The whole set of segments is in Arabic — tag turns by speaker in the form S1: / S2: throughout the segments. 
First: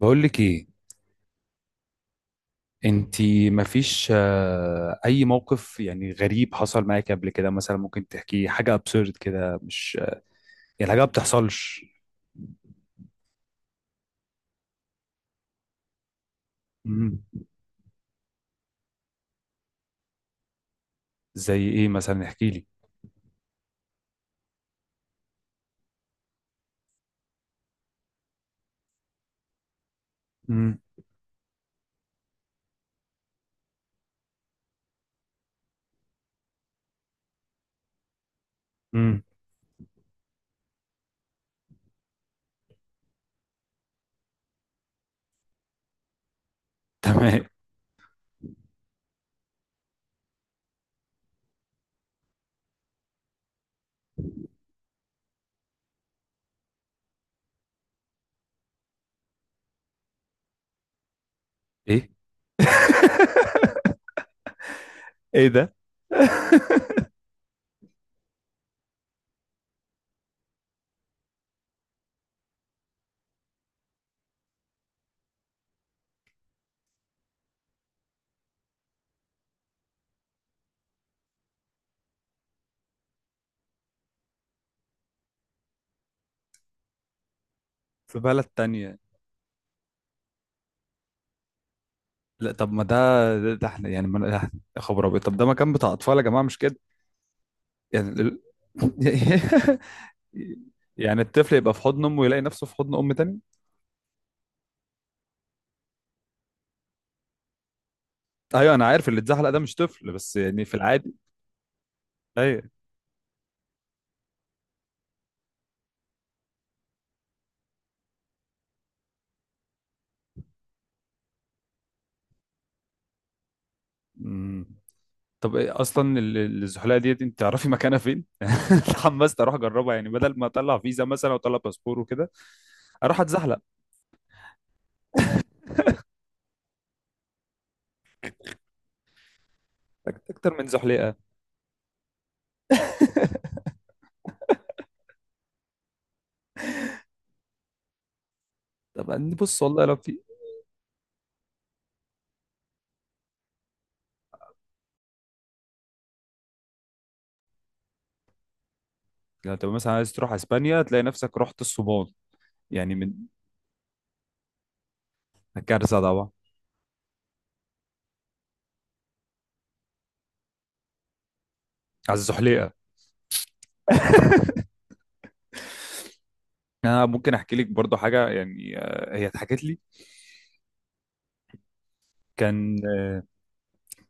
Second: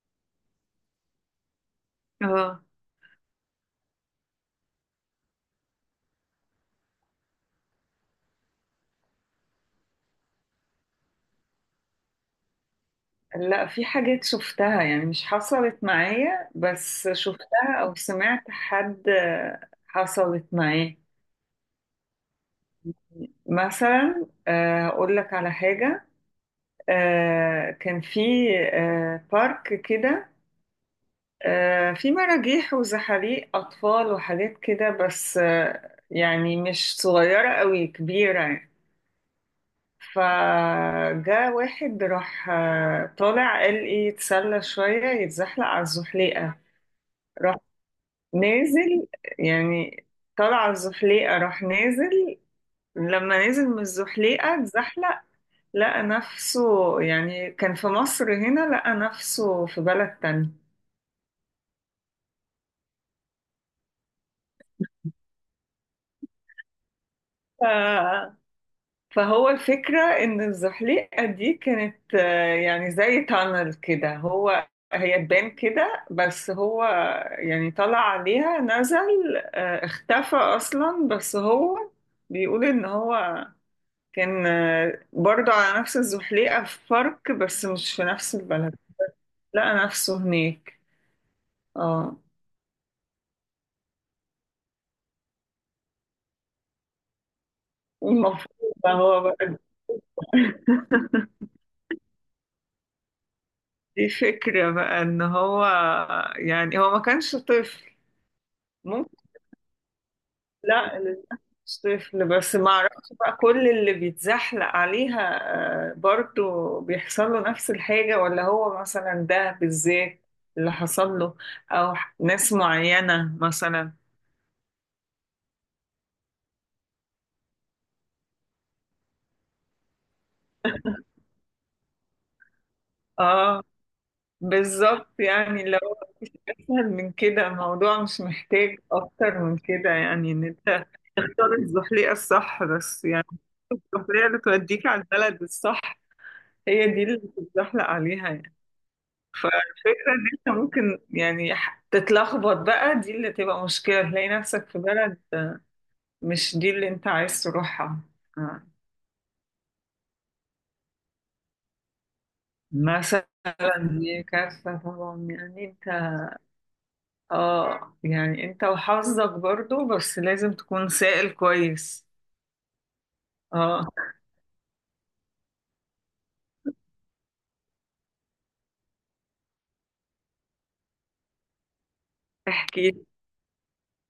S1: بقول لك ايه.
S2: اه،
S1: انتي مفيش اي موقف يعني غريب حصل معاك قبل كده مثلا؟ ممكن تحكيه حاجه ابسورد كده مش يعني حاجه ما بتحصلش.
S2: لا، في حاجات شفتها يعني مش حصلت معايا، بس
S1: مم.
S2: شفتها او سمعت حد حصلت معاه.
S1: زي ايه مثلا، احكي لي.
S2: مثلا اقول لك على حاجة. كان في بارك كده.
S1: مم.
S2: في مراجيح وزحاليق اطفال وحاجات كده، بس يعني مش صغيرة قوي، كبيرة يعني.
S1: مم.
S2: فجاء واحد راح طالع، قال ايه، يتسلى شوية يتزحلق على الزحليقة.
S1: تمام.
S2: نازل يعني، طلع الزحليقة راح نازل. لما نزل من الزحليقة اتزحلق، لقى نفسه يعني كان في مصر هنا، لقى نفسه في بلد تاني.
S1: ايه! ايه ده!
S2: ف... فهو الفكرة إن الزحليقة دي كانت يعني زي تانل كده، هو هي تبان كده، بس هو يعني طلع عليها، نزل اختفى أصلا، بس هو بيقول إن هو كان برضو على نفس الزحليقة، في فرق بس مش في
S1: في
S2: نفس
S1: بلد
S2: البلد.
S1: تانية؟
S2: لقى نفسه هناك. اه.
S1: لا طب ما ده، ده احنا يعني ما ده- يا خبر ابيض! طب ده مكان بتاع اطفال يا جماعه مش كده؟ يعني
S2: المفروض. بقى هو بقى
S1: يعني الطفل يبقى في حضن امه ويلاقي نفسه في حضن ام تانية.
S2: دي فكرة بقى ان هو يعني هو ما كانش طفل.
S1: ايوه انا عارف
S2: ممكن.
S1: اللي اتزحلق ده مش طفل، بس يعني في
S2: لا،
S1: العادي.
S2: للأسف مش طفل، بس
S1: ايوه.
S2: ما اعرفش بقى كل اللي بيتزحلق عليها برضو بيحصل له نفس الحاجة، ولا هو مثلا ده بالذات اللي حصل له، او ناس معينة مثلا.
S1: أمم. طب ايه اصلا الزحلقه ديت انت تعرفي مكانها فين؟ اتحمست اروح اجربها، يعني بدل ما اطلع فيزا مثلا واطلع باسبور وكده اروح اتزحلق.
S2: اه، بالظبط. يعني لو مفيش أسهل من كده، الموضوع مش محتاج أكتر من كده، يعني إن
S1: اكتر من
S2: أنت
S1: زحلقه؟
S2: تختار الزحليقة الصح، بس يعني الزحليقة اللي توديك على البلد الصح، هي دي اللي بتتزحلق عليها يعني.
S1: طب بص، والله لو
S2: فالفكرة
S1: في،
S2: إن أنت ممكن يعني تتلخبط بقى، دي اللي تبقى مشكلة، تلاقي نفسك في بلد مش دي اللي أنت عايز تروحها. آه.
S1: لو تبقى مثلا عايز تروح اسبانيا تلاقي نفسك رحت الصومال يعني، من...
S2: مثلا، دي كارثة طبعا يعني أنت.
S1: الكارثه طبعا.
S2: اه، يعني انت وحظك برضو، بس لازم تكون سائل كويس.
S1: على الزحليقه!
S2: اه.
S1: انا ممكن احكي لك برضو حاجه يعني، هي اتحكت لي. كان،
S2: احكي.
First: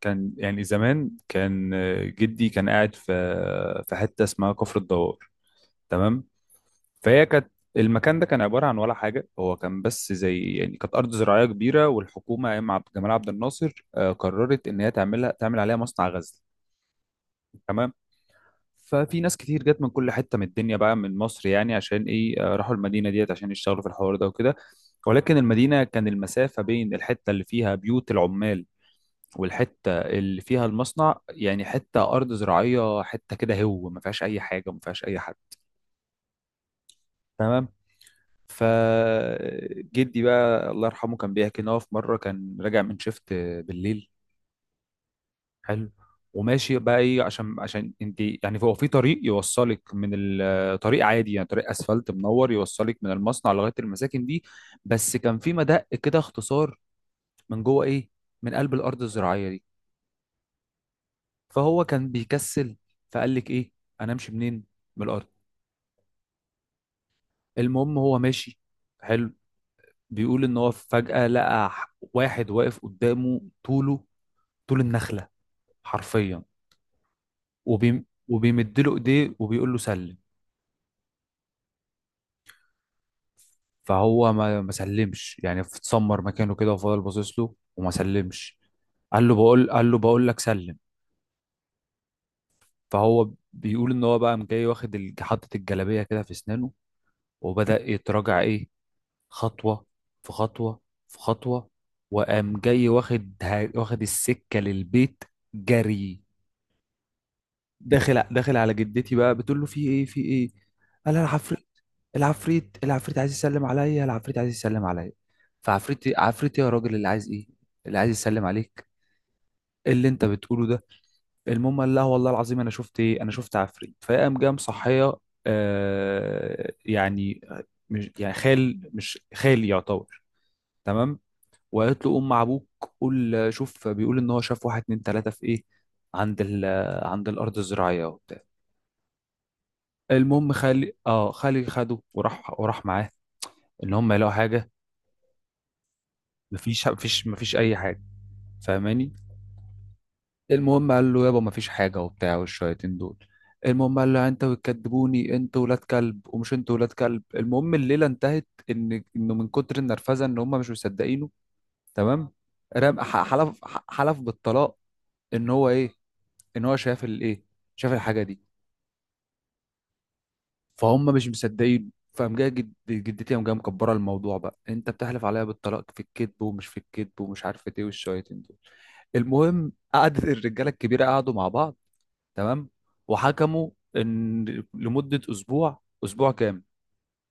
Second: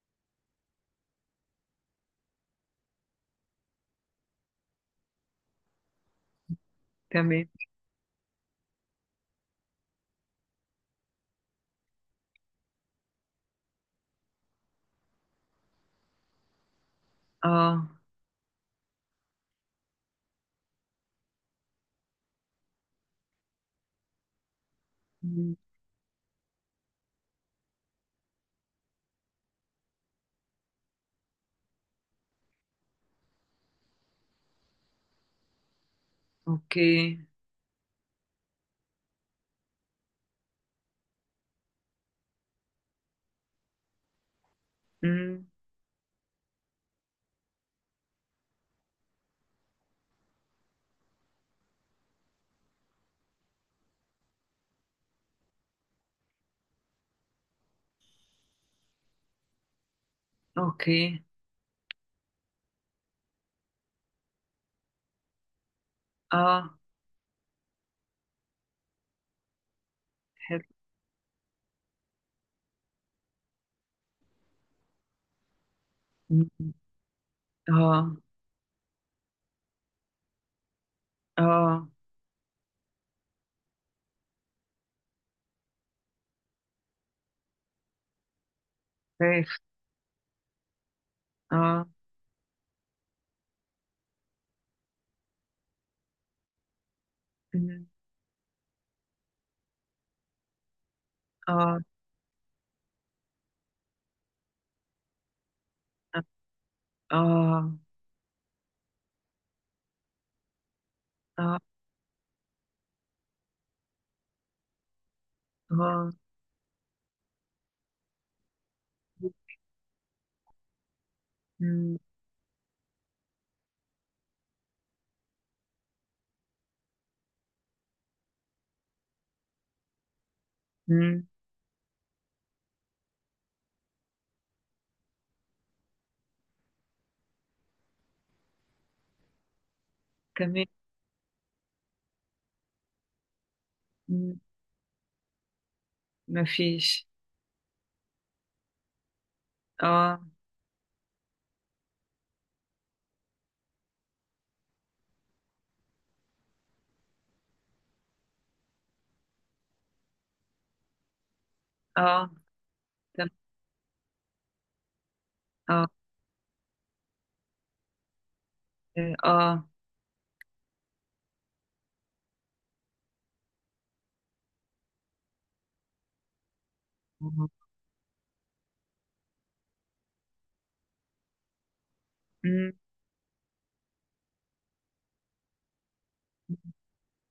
S1: يعني زمان، كان جدي كان قاعد في حته اسمها كفر الدوار. تمام. فهي
S2: تمام.
S1: كانت، المكان ده كان عباره عن ولا حاجه، هو كان بس زي يعني كانت ارض زراعيه كبيره، والحكومه ايام عبد جمال عبد الناصر قررت ان هي تعملها، تعمل عليها مصنع غزل.
S2: اه.
S1: تمام. ففي ناس كتير جت من كل حته من الدنيا بقى، من مصر يعني، عشان ايه، راحوا المدينه ديت عشان يشتغلوا في الحوار ده وكده. ولكن
S2: مم.
S1: المدينه كان المسافه بين الحته اللي فيها بيوت العمال والحته اللي فيها المصنع يعني حته ارض زراعيه، حته كده هو ما فيهاش اي حاجه، ما فيهاش اي حد.
S2: اوكي.
S1: تمام. فجدي بقى الله يرحمه كان بيحكي ان هو في مره كان راجع من شيفت بالليل.
S2: مم.
S1: حلو. وماشي بقى، ايه، عشان انت يعني هو في طريق يوصلك من طريق عادي يعني، طريق اسفلت منور يوصلك من المصنع لغايه المساكن دي. بس كان في مدق كده اختصار، من جوه ايه، من قلب الارض الزراعيه دي.
S2: اوكي.
S1: فهو كان بيكسل. فقال لك ايه، انا امشي منين؟ من الارض.
S2: اه.
S1: المهم هو ماشي. حلو. بيقول ان
S2: حلو.
S1: هو فجأة لقى واحد واقف قدامه، طوله طول النخلة حرفيا.
S2: مم.
S1: وبيم،
S2: اه.
S1: وبيمد له ايديه وبيقول له سلم.
S2: اه.
S1: فهو ما سلمش، يعني اتسمر مكانه كده وفضل باصص له وما سلمش.
S2: خايف.
S1: قال له بقول لك سلم.
S2: اه.
S1: فهو بيقول ان هو بقى قام جاي واخد حاطط الجلابيه كده في اسنانه.
S2: مم.
S1: وبدأ يتراجع ايه، خطوة في خطوة في خطوة.
S2: اه.
S1: وقام جاي واخد السكة للبيت جري.
S2: اه.
S1: داخل على جدتي بقى، بتقول له في ايه، في ايه؟ قال لها
S2: اه.
S1: العفريت، العفريت، العفريت عايز يسلم عليا، العفريت عايز يسلم عليا.
S2: اه.
S1: عفريت إيه يا راجل، اللي عايز ايه، اللي عايز يسلم عليك؟ إيه اللي انت بتقوله ده؟ المهم قال
S2: مم.
S1: لها والله العظيم انا شفت ايه، انا شفت عفريت. فقام جاي مصحيه، يعني، مش يعني خال مش خالي يعتبر. تمام.
S2: مم.
S1: وقالت له قوم مع ابوك قول، شوف بيقول ان هو شاف واحد اتنين تلاته في ايه، عند ال عند الارض الزراعيه وبتاع. المهم
S2: تمام.
S1: خالي، خالي خده، وراح معاه. ان هم يلاقوا
S2: مم.
S1: حاجه.
S2: مفيش.
S1: مفيش اي حاجه. فاهماني؟
S2: اه.
S1: المهم قال له يابا مفيش حاجه وبتاع، والشياطين دول. المهم قال له انت بتكدبوني انت ولاد كلب ومش انت ولاد كلب، المهم الليله انتهت انه من كتر النرفزه ان هم مش مصدقينه. تمام.
S2: اه.
S1: رام
S2: تم-
S1: حلف بالطلاق. ان هو
S2: اه.
S1: ايه، ان هو شاف الايه، شاف الحاجه دي.
S2: اه. اه.
S1: فهم مش مصدقين. فقام جايه جدتي، قام جايه مكبره الموضوع بقى، انت بتحلف عليا بالطلاق في الكذب ومش في الكذب ومش عارفه ايه والشويتين دول. المهم قعدت الرجاله الكبيره، قعدوا مع بعض. تمام.
S2: مم.
S1: وحكموا ان، لمده اسبوع، اسبوع كامل.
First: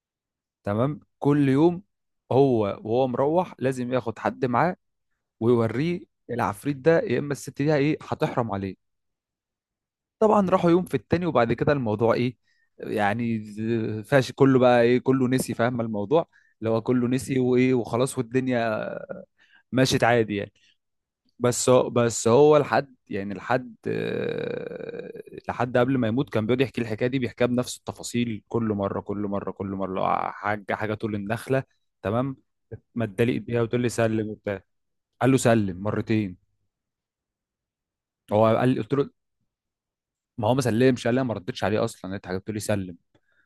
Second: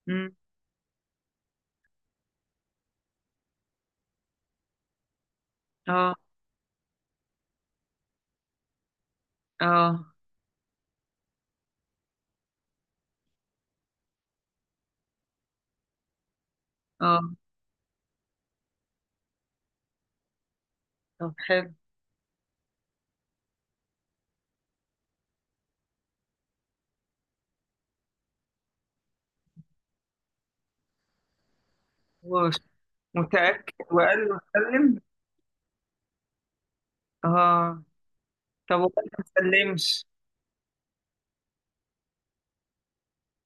S2: مم.
S1: تمام. كل يوم هو وهو مروح لازم ياخد حد معاه، ويوريه
S2: اه.
S1: العفريت ده يا اما الست دي ايه هتحرم عليه.
S2: اه.
S1: طبعا راحوا يوم في التاني وبعد كده الموضوع ايه، يعني فاش كله بقى، ايه، كله نسي فاهم الموضوع، اللي هو كله
S2: اه.
S1: نسي، وايه وخلاص، والدنيا مشيت عادي يعني.
S2: طب
S1: بس
S2: حلو.
S1: هو- بس هو لحد يعني، لحد لحد قبل ما يموت كان بيقعد يحكي الحكايه دي، بيحكيها بنفس التفاصيل، كل مره كل مره كل مره لو حاجه، حاجه تقول النخله. تمام.
S2: هو
S1: ما ادالي ايديها
S2: متأكد
S1: وتقول لي سلم
S2: وقال له
S1: وبتاع.
S2: سلم؟
S1: قال له سلم مرتين.
S2: اه.
S1: هو قال،
S2: طب
S1: قلت
S2: وقال
S1: له،
S2: له ما سلمش؟
S1: ما هو ما سلمش، قال لي أنا ما ردتش عليه اصلا، انت قلت لي سلم.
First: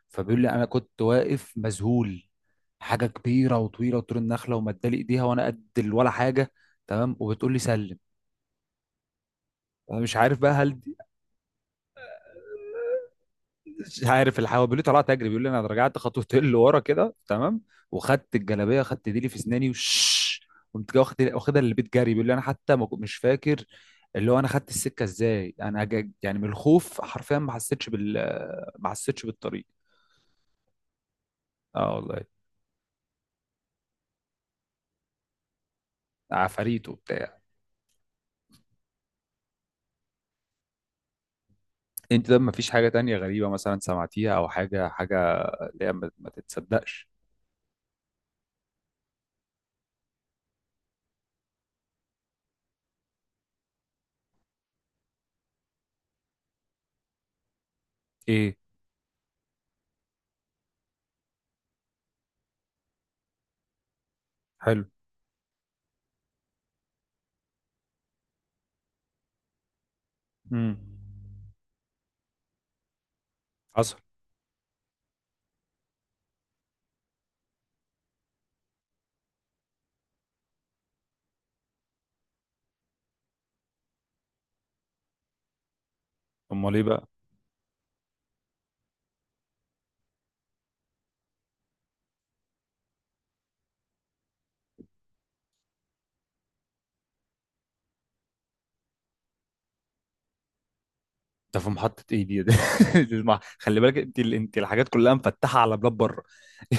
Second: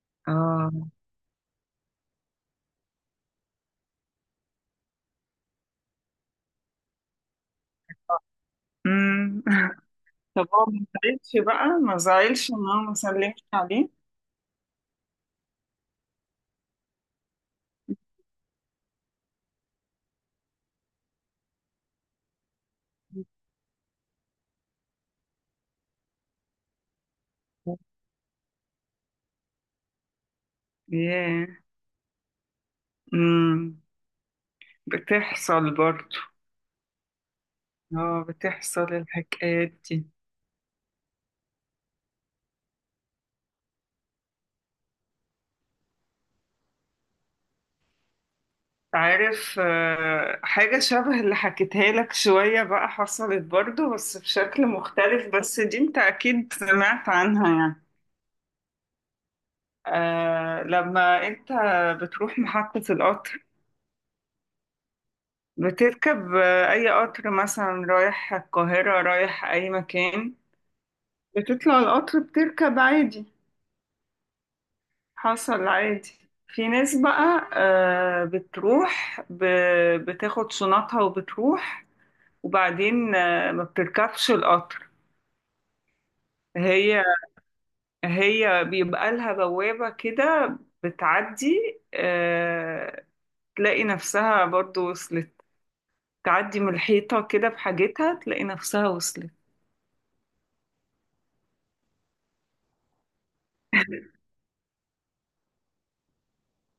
S1: فبيقول لي انا
S2: اه.
S1: كنت واقف مذهول. حاجه كبيره وطويله وطول النخله، ومدالي ايديها وانا قد ولا حاجه. تمام، وبتقول لي سلم.
S2: امم.
S1: انا مش عارف
S2: طب
S1: بقى
S2: هو ما زعلش بقى، ما زعلش ان هو ما سلمش عليه؟
S1: مش عارف الحوا. بيقول لي طلعت اجري، بيقول لي انا رجعت خطوتين لورا كده تمام. وخدت الجلابيه، خدت ديلي في اسناني وش. قمت جاي واخد واخدها للبيت جري. بيقول لي انا حتى ما كنت- مش فاكر اللي هو انا خدت السكه ازاي. انا يعني من الخوف حرفيا ما حسيتش بالطريق.
S2: ياه.
S1: اه والله،
S2: امم بتحصل برضه.
S1: عفاريت وبتاع.
S2: اه، بتحصل الحكايات دي.
S1: انت ده مفيش حاجة تانية غريبة مثلا سمعتيها، او حاجة، حاجة اللي هي ما تتصدقش؟
S2: عارف حاجة شبه اللي حكيتها لك شوية بقى، حصلت برضه بس بشكل مختلف، بس دي انت اكيد سمعت عنها يعني.
S1: ايه،
S2: لما انت بتروح محطة القطر،
S1: حلو.
S2: بتركب أي قطر، مثلا رايح القاهرة رايح أي مكان،
S1: امم،
S2: بتطلع القطر، بتركب عادي.
S1: حصل.
S2: حصل عادي. في ناس بقى بتروح بتاخد شنطها وبتروح، وبعدين ما بتركبش القطر.
S1: امال ايه
S2: هي
S1: بقى؟
S2: هي بيبقى لها بوابة كده، بتعدي آه، تلاقي نفسها برضو وصلت. تعدي من الحيطة كده بحاجتها، تلاقي نفسها وصلت.
S1: ده في محطة ايه دي! ده اسمع، خلي بالك انت انت الحاجات كلها مفتحة على بلاد بره.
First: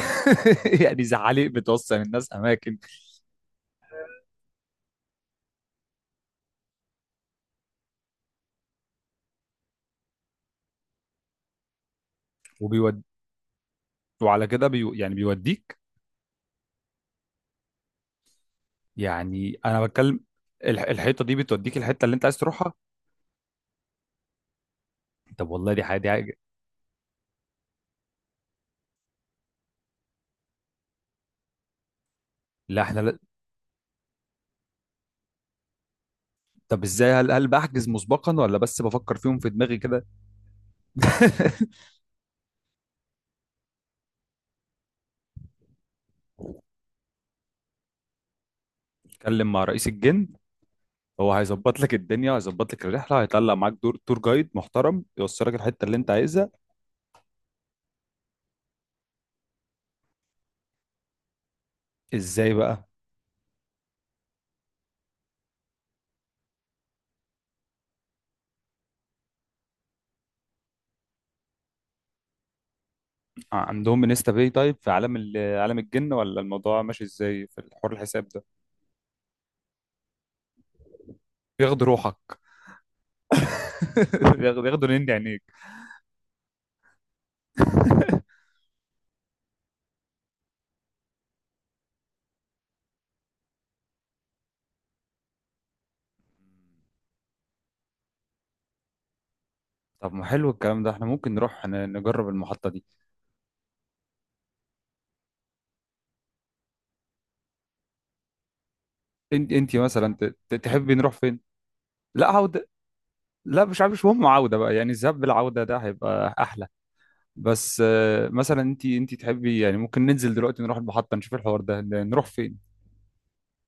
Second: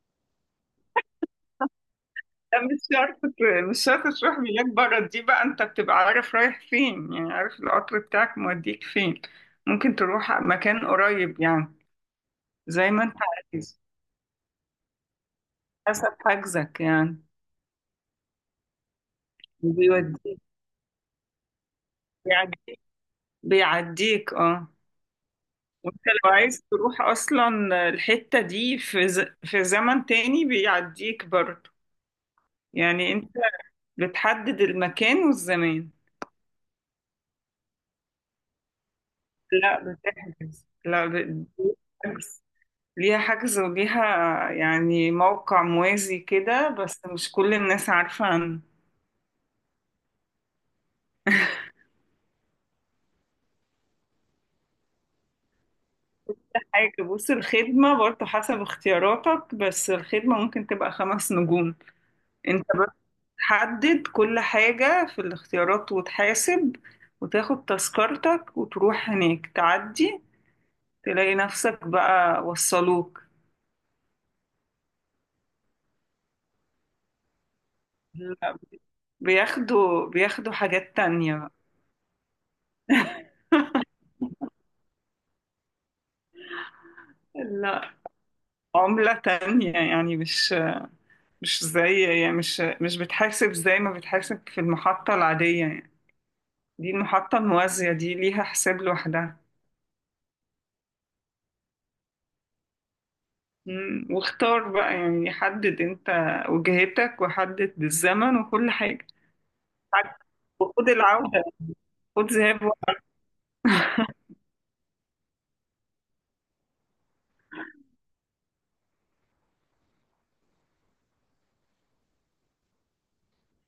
S1: يعني زعالي بتوصل الناس
S2: لا،
S1: اماكن.
S2: مش شرط مش شرط تروح ملاك بره. دي بقى انت بتبقى عارف رايح فين، يعني عارف القطر بتاعك موديك فين. ممكن تروح مكان قريب يعني، زي
S1: وبيود،
S2: ما انت عايز.
S1: وعلى كده يعني بيوديك.
S2: حسب حجزك يعني.
S1: يعني انا بتكلم،
S2: بيوديك.
S1: الحيطة دي بتوديك الحتة اللي انت عايز تروحها.
S2: بيعديك, بيعديك. اه.
S1: طب والله دي حاجة،
S2: وانت
S1: دي
S2: لو
S1: حاجة!
S2: عايز تروح اصلا الحتة دي في في زمن تاني بيعديك برضه.
S1: لا احنا
S2: يعني
S1: لا...
S2: انت بتحدد المكان والزمان.
S1: طب ازاي، هل بحجز مسبقا ولا بس بفكر فيهم في دماغي
S2: لا
S1: كده؟
S2: بتحجز لا بتحجز ليها حجز، وليها يعني موقع موازي كده، بس مش كل الناس عارفة عن
S1: اتكلم مع رئيس الجن، هو هيظبط لك الدنيا، هيظبط لك الرحله، هيطلع معاك دور تور جايد محترم يوصلك الحته اللي انت عايزها.
S2: حاجة. بص، الخدمة برضه حسب اختياراتك، بس الخدمة ممكن تبقى 5 نجوم.
S1: ازاي
S2: انت بس
S1: بقى؟
S2: تحدد كل حاجة في الاختيارات، وتحاسب وتاخد تذكرتك، وتروح هناك تعدي تلاقي نفسك بقى، وصلوك.
S1: عندهم انستا باي تايب في عالم عالم الجن، ولا الموضوع ماشي ازاي في الحوار الحساب ده؟
S2: لا، بياخدوا حاجات تانية بقى.
S1: بياخدوا روحك. بياخدوا نني عينيك.
S2: لا، عملة تانية يعني، مش زي، يعني مش بتحاسب زي ما بتحاسب في المحطة العادية يعني. دي المحطة الموازية دي ليها حساب لوحدها.
S1: طب ما حلو الكلام ده. احنا ممكن نروح نجرب المحطة دي.
S2: مم، واختار بقى، يعني حدد انت وجهتك وحدد الزمن وكل حاجة.
S1: انت مثلا
S2: وخد
S1: تحبي نروح فين؟
S2: العودة.
S1: لا
S2: خد ذهاب
S1: عودة.
S2: وعودة.
S1: لا مش عارف، مش مهم عودة بقى، يعني الذهاب بالعودة ده هيبقى احلى. بس مثلا انت تحبي يعني، ممكن ننزل دلوقتي نروح المحطة نشوف الحوار ده، نروح فين؟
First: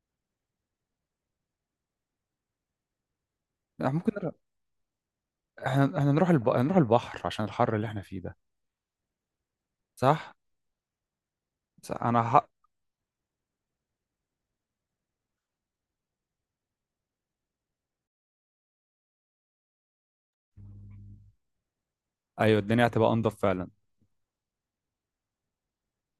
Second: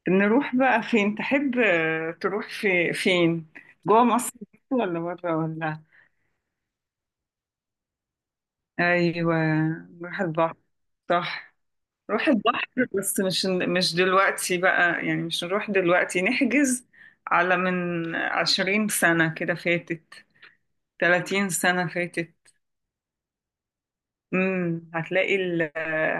S2: نروح بقى فين، تحب تروح في فين؟
S1: يعني
S2: جوه
S1: ممكن
S2: مصر
S1: نروح،
S2: ولا بره ولا؟
S1: احنا نروح نروح البحر عشان الحر اللي احنا فيه ده.
S2: ايوه، نروح
S1: صح.
S2: البحر. صح.
S1: صح انا
S2: نروح
S1: حق.
S2: البحر. بس مش دلوقتي بقى، يعني مش نروح دلوقتي، نحجز على من 20 سنة كده فاتت، 30 سنة فاتت.
S1: ايوه الدنيا هتبقى انضف فعلا.
S2: هتلاقي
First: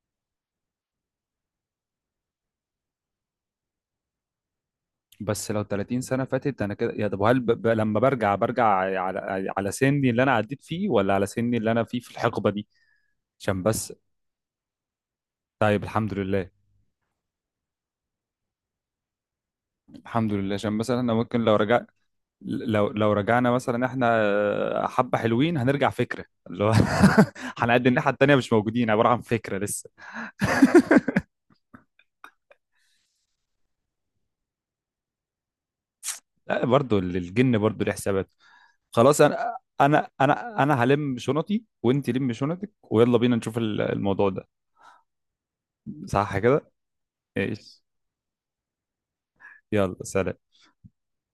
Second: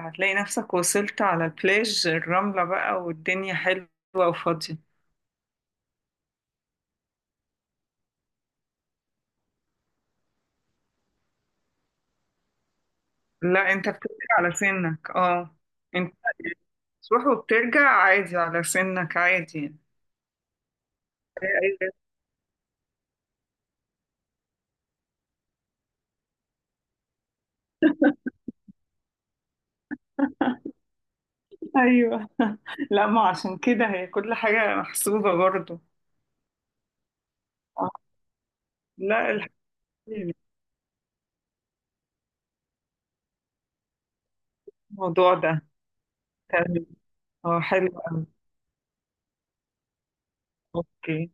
S2: هتلاقي نفسك وصلت على البلاج الرملة بقى، والدنيا حلوة وفاضية.
S1: بس لو 30 سنة فاتت انا كده، يا طب هل لما برجع، على سني اللي انا عديت فيه، ولا على سني اللي انا فيه في الحقبة دي؟ عشان
S2: لا، انت
S1: بس.
S2: بترجع على سنك، اه.
S1: طيب الحمد
S2: انت
S1: لله.
S2: تروح وبترجع عادي على سنك عادي يعني.
S1: الحمد لله. عشان مثلا انا ممكن لو رجعت، لو رجعنا مثلا احنا، حبة حلوين هنرجع، فكرة اللي هو هنقد الناحية التانية مش موجودين، عبارة عن فكرة لسه.
S2: ايوه. لا، ما عشان كده هي كل حاجة محسوبة برضو.
S1: لا برضه الجن برضه ليه حسابات. خلاص
S2: لا،
S1: انا، انا
S2: الحمد
S1: انا انا هلم شنطي وانت لم شنطك، ويلا بينا نشوف الموضوع ده.
S2: الموضوع ده
S1: صح كده.
S2: تمام. اه،
S1: ايش.
S2: حلو قوي.
S1: يلا سلام.
S2: اوكي.